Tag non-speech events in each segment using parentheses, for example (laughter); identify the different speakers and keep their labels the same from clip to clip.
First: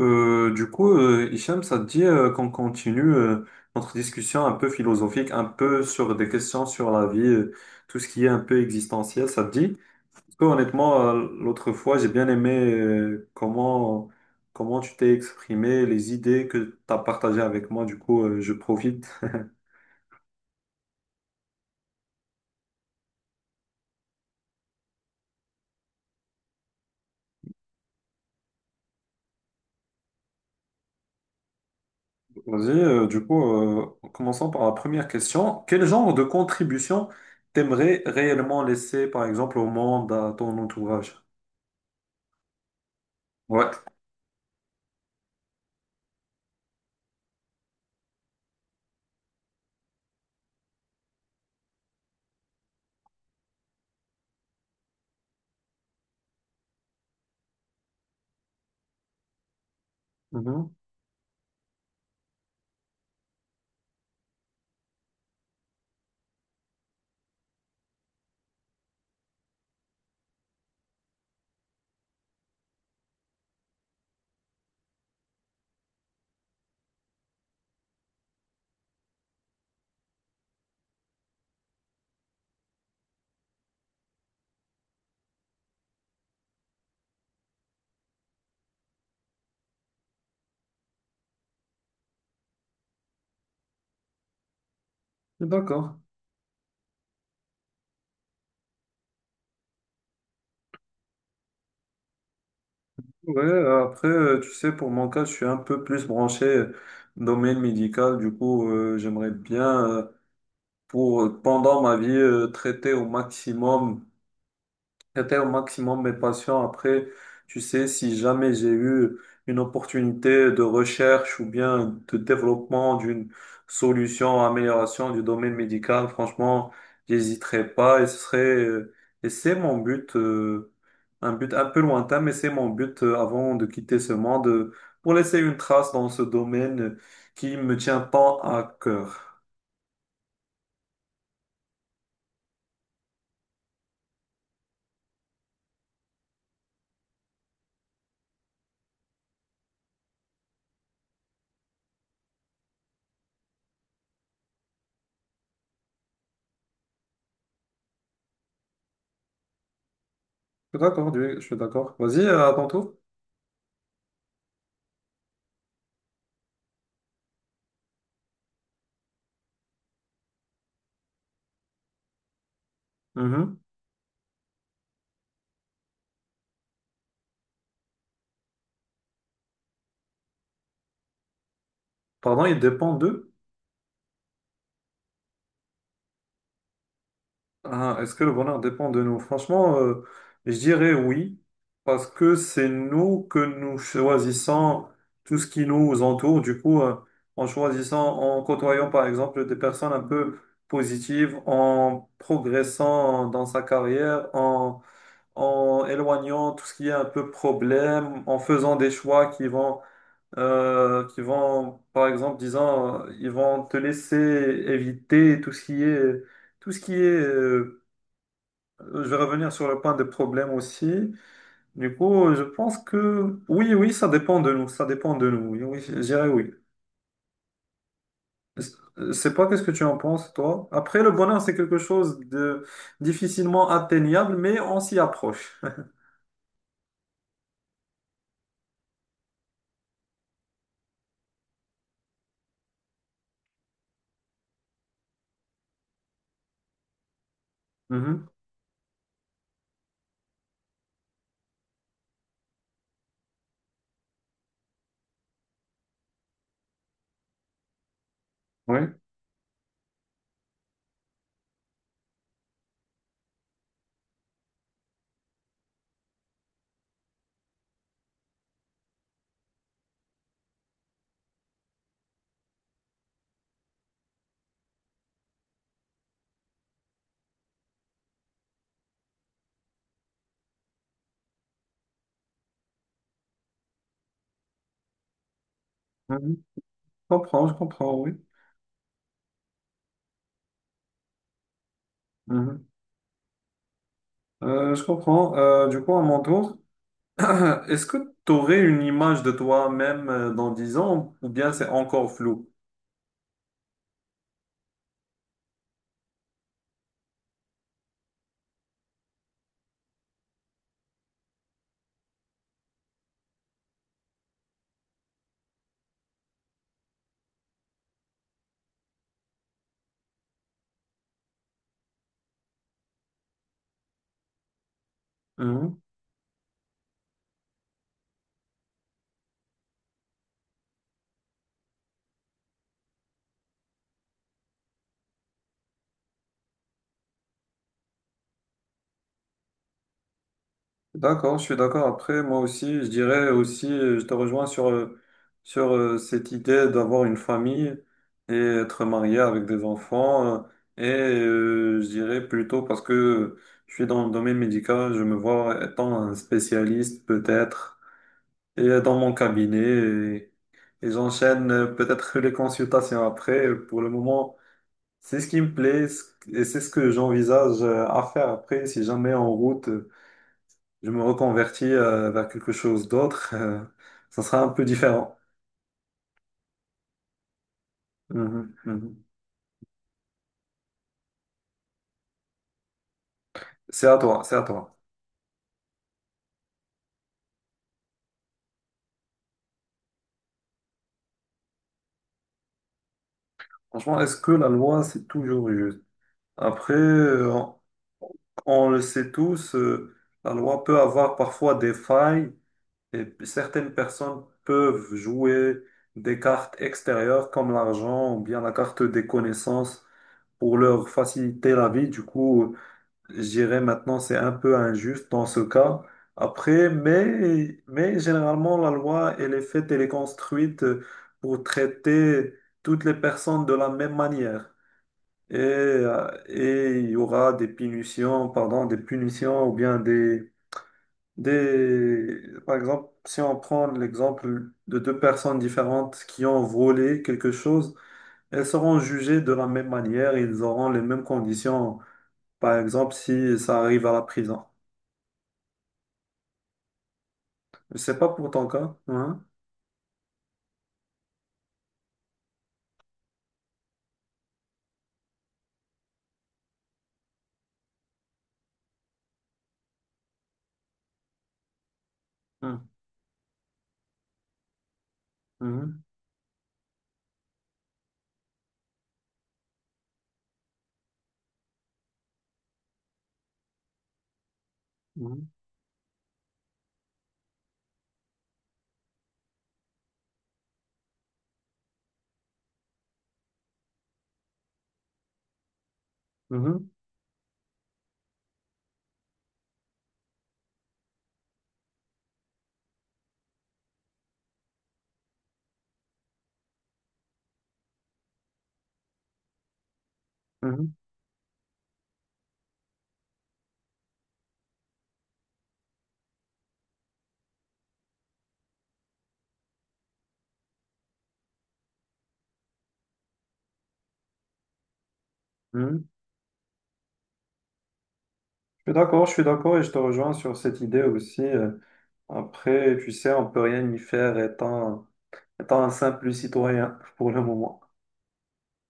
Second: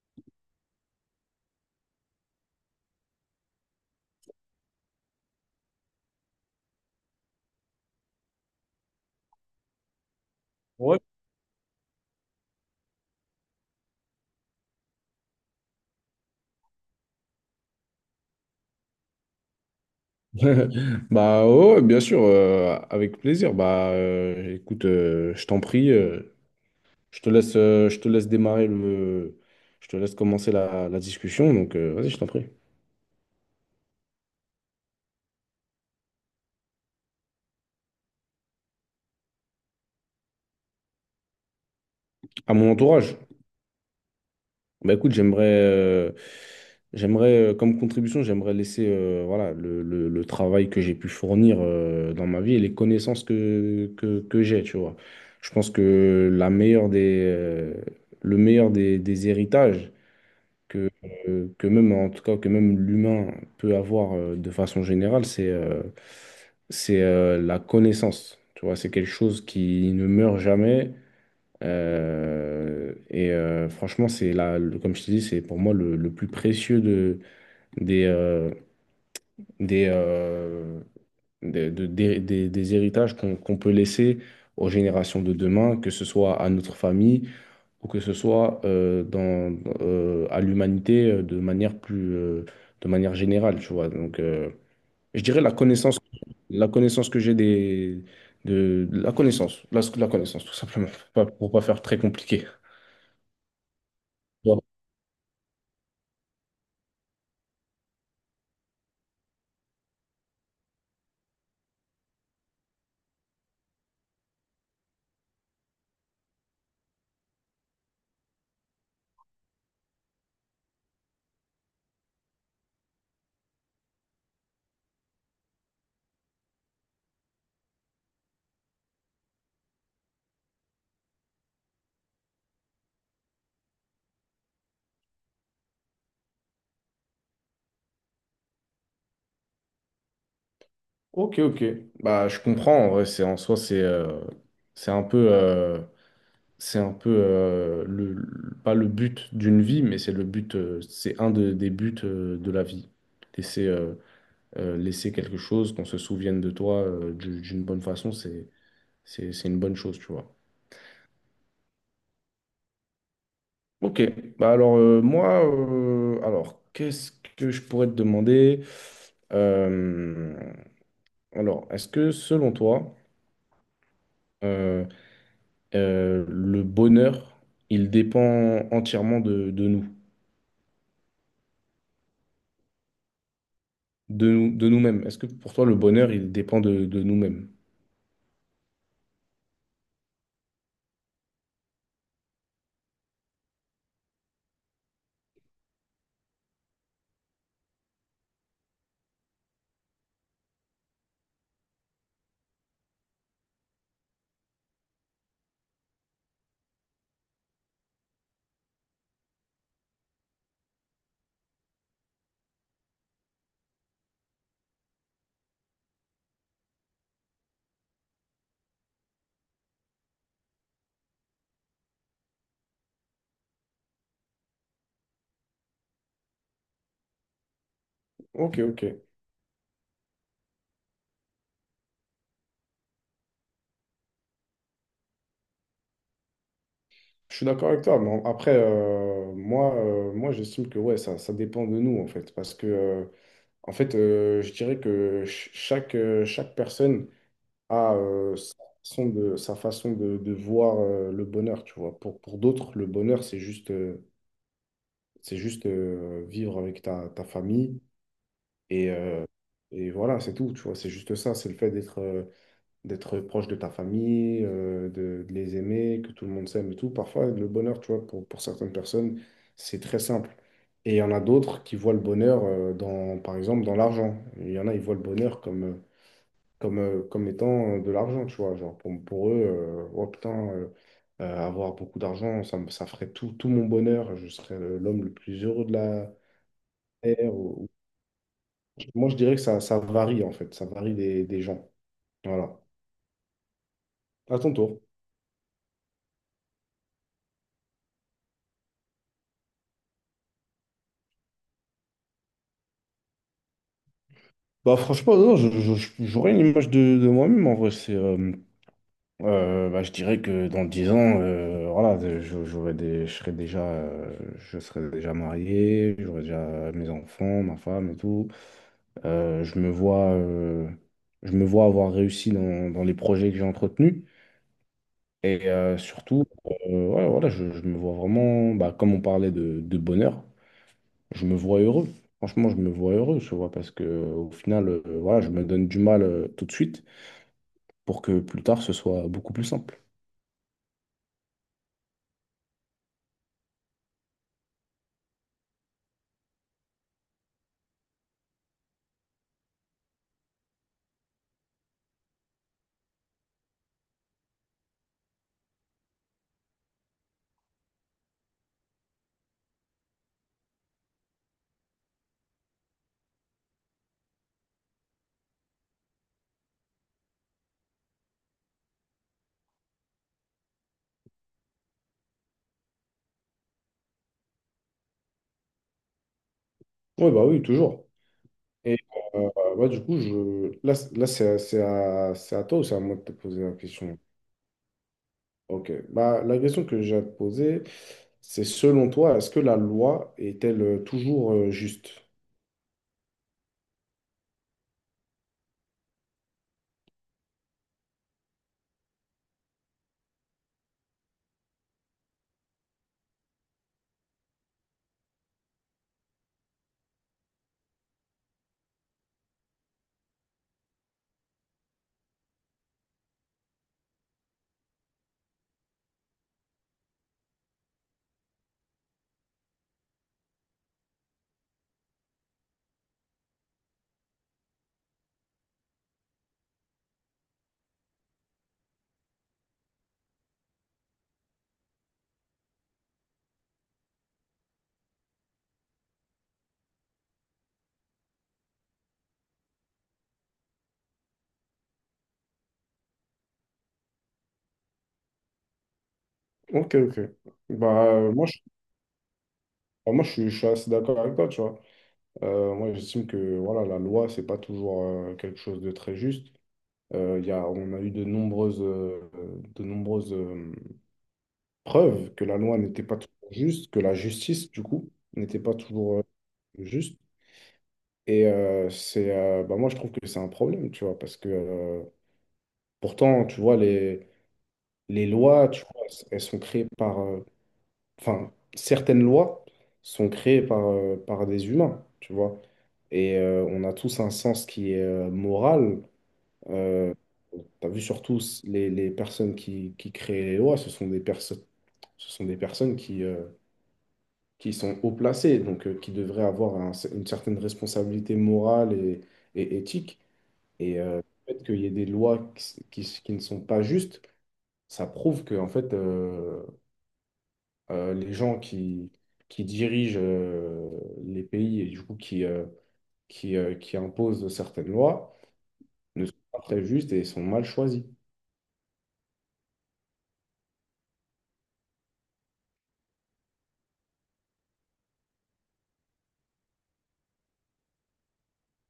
Speaker 1: Hicham, ça te dit qu'on continue notre discussion un peu philosophique, un peu sur des questions sur la vie, tout ce qui est un peu existentiel, ça te dit? Parce que
Speaker 2: Ouais.
Speaker 1: honnêtement, l'autre fois, j'ai bien aimé comment tu t'es exprimé, les idées que tu as partagées avec moi, du coup, je profite.
Speaker 2: (laughs) Bah ouais, ouais, bien sûr, avec plaisir. Écoute, je t'en prie, je te laisse démarrer je te laisse commencer la discussion. Donc vas-y, je t'en
Speaker 1: (laughs)
Speaker 2: prie.
Speaker 1: Vas-y, euh, commençons par la première question. Quel genre de contribution t'aimerais réellement laisser, par exemple, au monde, à ton entourage?
Speaker 2: À mon entourage.
Speaker 1: Ouais.
Speaker 2: Bah écoute, j'aimerais comme contribution, j'aimerais laisser voilà le travail que j'ai pu fournir dans ma vie et les connaissances que j'ai, tu vois. Je pense que le meilleur des héritages.
Speaker 1: Mhm.
Speaker 2: que, que même, en tout cas, que même l'humain peut avoir de façon générale, c'est la connaissance. Tu vois, c'est quelque chose qui ne meurt jamais. Franchement, c'est là, comme je te dis, c'est pour moi le plus précieux de, des, euh, des, euh, des, de- des héritages qu'on peut laisser aux générations de demain, que ce soit à notre famille ou que ce soit à l'humanité de manière générale, tu vois. Donc, je dirais
Speaker 1: D'accord.
Speaker 2: la connaissance que j'ai des, de la connaissance, la connaissance, tout simplement, pour pas faire très compliqué.
Speaker 1: Ouais, après, tu
Speaker 2: Bon.
Speaker 1: sais, pour mon cas, je suis un peu plus branché domaine médical. Du coup, j'aimerais bien, pour, pendant ma vie, traiter au maximum J'étais au maximum mes passions. Après, tu sais, si jamais j'ai eu une opportunité de recherche ou bien de développement d'une solution, amélioration du domaine médical, franchement, j'hésiterai pas et ce serait, euh, et c'est mon but, un but un peu lointain, mais c'est mon but avant de quitter ce monde, pour laisser une trace dans ce domaine qui me tient tant à cœur.
Speaker 2: Ok, ok. Bah, je comprends. En vrai, c'est en soi, c'est un peu, euh, c'est un peu pas le but d'une vie, mais c'est le but, c'est des buts de la vie. Et c'est Laisser quelque chose, qu'on se souvienne de toi d'une bonne façon, c'est une bonne chose, tu vois.
Speaker 1: Je suis d'accord, Dieu, je suis d'accord. Vas-y, à ton tour.
Speaker 2: Ok, bah alors moi, alors qu'est-ce que je pourrais te demander? Euh, alors, est-ce que selon toi,
Speaker 1: Mhm.
Speaker 2: euh, le bonheur, il dépend entièrement de nous,
Speaker 1: Pardon, il dépend d'eux.
Speaker 2: de nous-mêmes? Est-ce que pour toi, le bonheur, il dépend de nous-mêmes?
Speaker 1: Ah, est-ce que le bonheur dépend de nous? Franchement, je dirais oui, parce que c'est nous que nous choisissons tout ce qui nous entoure. Du coup, en choisissant, en côtoyant par exemple des personnes un peu positives, en progressant dans sa carrière, en, en éloignant tout ce qui est un peu problème, en faisant des choix qui vont, par exemple, disant, ils vont te laisser éviter tout ce qui est, tout ce qui est euh, Je vais revenir sur le point des problèmes aussi. Du coup, je pense que oui, oui, ça dépend de nous. Ça dépend de nous. Oui, oui, je dirais oui.
Speaker 2: Ok, ok.
Speaker 1: Je sais pas qu'est-ce que tu en penses, toi. Après, le bonheur, c'est quelque chose de difficilement atteignable, mais on s'y approche. (laughs)
Speaker 2: Je suis d'accord avec toi, mais après, moi j'estime que ouais, ça dépend de nous, en fait. Parce que, je dirais que chaque, chaque personne a
Speaker 1: Mhm.
Speaker 2: sa sa façon de voir le bonheur, tu vois. Pour d'autres, le bonheur, c'est juste vivre avec ta famille.
Speaker 1: Oui,
Speaker 2: Et, euh, et voilà, c'est tout, tu vois. C'est juste ça, c'est le fait d'être, d'être proche de ta famille, de les aimer, que tout le monde s'aime et tout. Parfois, le bonheur, tu vois, pour certaines personnes, c'est très simple. Et il y en a d'autres qui voient le bonheur dans, par exemple, dans l'argent. Il y en a, ils voient le bonheur comme étant de l'argent, tu vois. Genre, pour eux, oh putain, avoir beaucoup d'argent, ça ferait tout, tout mon bonheur. Je serais l'homme le plus heureux de la
Speaker 1: Mhm.
Speaker 2: terre.
Speaker 1: Je comprends, oui.
Speaker 2: Moi, je dirais que ça varie, en fait. Ça varie des gens. Voilà.
Speaker 1: Mhm.
Speaker 2: À ton tour.
Speaker 1: Je comprends. Du coup, à mon tour, (clears throat) est-ce que tu aurais une image de toi-même dans 10 ans ou bien c'est encore flou?
Speaker 2: Bah franchement, non, j'aurais une image de moi-même en vrai. Bah, je dirais que dans 10 ans, voilà, j'aurais des, je serais déjà marié, j'aurais déjà mes enfants, ma femme et tout. Euh, je me vois, euh, je me vois avoir réussi dans les projets que j'ai entretenus.
Speaker 1: Mhm.
Speaker 2: Surtout, ouais, voilà, je me vois vraiment, bah, comme on parlait de bonheur, je me vois heureux. Franchement, je me vois heureux, tu vois, parce que au final, voilà, je me donne du mal tout de suite pour que plus tard ce soit beaucoup plus simple.
Speaker 1: D'accord, je suis d'accord. Après, moi aussi, je dirais aussi, je te rejoins sur, sur cette idée d'avoir une famille et être marié avec des enfants. Et je dirais plutôt parce que je suis dans le domaine médical, je me vois étant un spécialiste peut-être et dans mon cabinet. Et j'enchaîne peut-être (laughs) les consultations après. Pour le moment, c'est ce qui me plaît ce- et c'est ce que j'envisage à faire après si jamais en route je me reconvertis vers quelque chose d'autre, ça sera un peu différent.
Speaker 2: Oui, bah oui, toujours.
Speaker 1: Mhm,
Speaker 2: Et
Speaker 1: mhm.
Speaker 2: euh, ouais, du coup, je... là c'est à toi ou c'est à moi de te poser la
Speaker 1: C'est
Speaker 2: question?
Speaker 1: à toi, c'est à toi.
Speaker 2: Ok. Bah, la question que j'ai à te poser, c'est selon toi, est-ce que la loi est-elle toujours juste?
Speaker 1: Franchement, est-ce que la loi, c'est toujours juste? Après, on le sait tous, la loi peut avoir parfois des failles et p- certaines personnes peuvent jouer des cartes extérieures comme l'argent ou bien la carte des connaissances pour leur faciliter la vie. Du coup, Je dirais maintenant c'est un peu injuste dans ce cas. Après, mais généralement la loi, elle est faite, elle est construite pour traiter toutes les personnes de la même manière. Et il y aura des punitions, pardon, des punitions ou bien des... Par exemple, si on prend l'exemple de deux personnes différentes qui ont volé quelque chose, elles seront jugées de la même manière, ils auront les mêmes conditions, par exemple, si ça arrive à la prison.
Speaker 2: Ok, ok. Bah,
Speaker 1: C'est pas
Speaker 2: euh, moi,
Speaker 1: pour
Speaker 2: je,
Speaker 1: ton cas. Hein?
Speaker 2: Bah, moi, je suis assez d'accord avec toi, tu vois. Moi, j'estime que voilà, la loi, c'est pas toujours quelque chose de très juste. On a eu de nombreuses preuves que la loi
Speaker 1: Hein?
Speaker 2: n'était pas toujours juste, que la justice, du coup, n'était pas
Speaker 1: Mhm.
Speaker 2: toujours juste. Bah, moi, je trouve que c'est un problème, tu vois, parce que pourtant, tu vois, les
Speaker 1: Mhm.
Speaker 2: lois, tu vois, elles sont créées enfin, certaines lois sont créées par des humains, tu vois. Et on a tous un sens qui est moral.
Speaker 1: Mhm.
Speaker 2: Euh, Tu vu surtout les personnes qui créent les lois, ce sont des personnes qui sont haut placées, donc qui devraient avoir une certaine responsabilité morale et éthique.
Speaker 1: Mhm.
Speaker 2: Et euh, le fait qu'il y ait des lois qui ne sont pas justes, ça prouve que en fait, les gens qui dirigent les pays et du coup qui, qui imposent certaines lois
Speaker 1: Mhm.
Speaker 2: ne sont pas très justes et sont mal choisis.
Speaker 1: Je suis d'accord et je te rejoins sur cette idée aussi. Après, tu sais, on peut rien y faire étant, étant un simple citoyen (laughs) pour le moment,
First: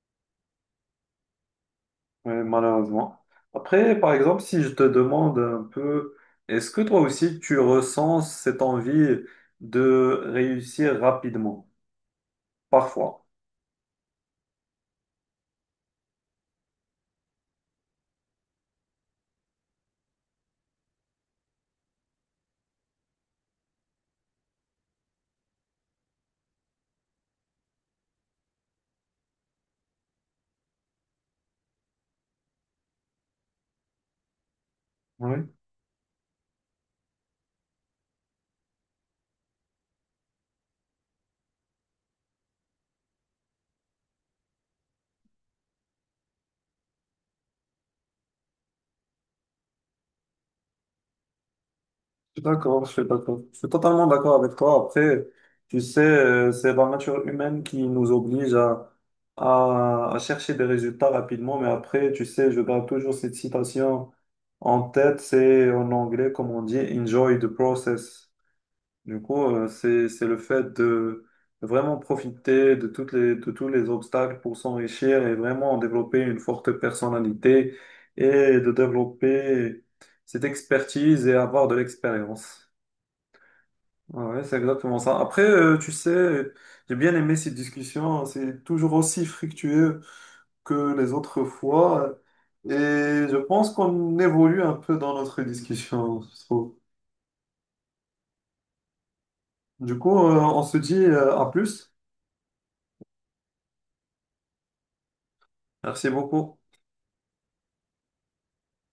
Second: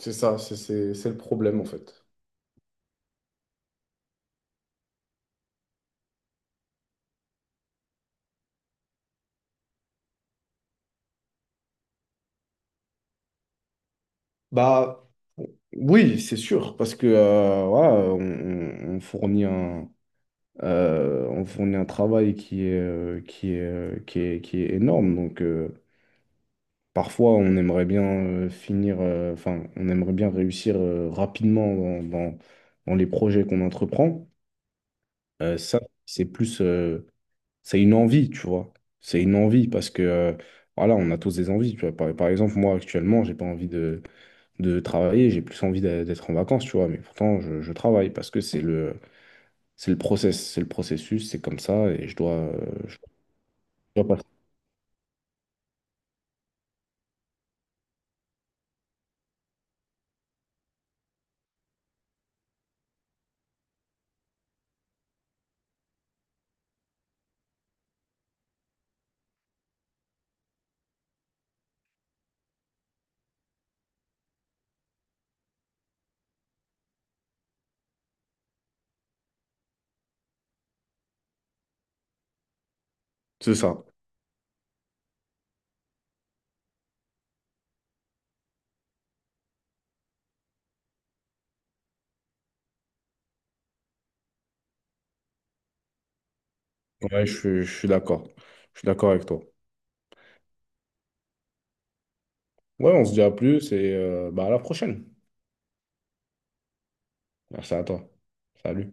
Speaker 2: C'est ça, c'est le problème en fait.
Speaker 1: Ouais, malheureusement. Après, par exemple, si je te demande un peu, est-ce que toi aussi tu ressens cette envie de réussir rapidement, parfois?
Speaker 2: Bah oui, c'est sûr, parce que voilà, on fournit on fournit un travail qui est énorme. Donc parfois, on aimerait bien enfin, on aimerait bien réussir rapidement dans les projets qu'on entreprend.
Speaker 1: Oui.
Speaker 2: Euh, ça, c'est plus, c'est une envie, tu vois. C'est une envie parce que, voilà, on a tous des envies, tu vois. Par exemple, moi, actuellement, j'ai pas envie de travailler, j'ai plus envie d'être en vacances, tu vois. Mais pourtant, je travaille parce que c'est le process, c'est le processus, c'est comme ça et
Speaker 1: Je suis D'accord, je
Speaker 2: je
Speaker 1: suis d'accord. Je suis totalement
Speaker 2: dois passer.
Speaker 1: d'accord avec toi. Après, tu sais, c'est la nature humaine qui nous oblige à chercher des résultats rapidement. Mais après, tu sais, je garde toujours cette citation en tête. C'est en anglais, comme on dit, enjoy the process. Du coup, c'est le fait de vraiment profiter de toutes les, de tous les obstacles pour s'enrichir et vraiment développer une forte personnalité et de développer cette expertise et avoir de l'expérience.
Speaker 2: C'est ça.
Speaker 1: Ah Ouais, c'est exactement ça. Après, tu sais, j'ai bien aimé cette discussion. Hein. C'est toujours aussi fructueux que les autres fois. Et je pense qu'on évolue un peu dans notre discussion, je trouve.
Speaker 2: Ouais, je suis d'accord. Je suis d'accord avec toi.
Speaker 1: Du coup, on se dit, à plus.
Speaker 2: Ouais, on se dit à plus et bah, à la prochaine.
Speaker 1: Merci beaucoup.
Speaker 2: Merci à toi. Salut.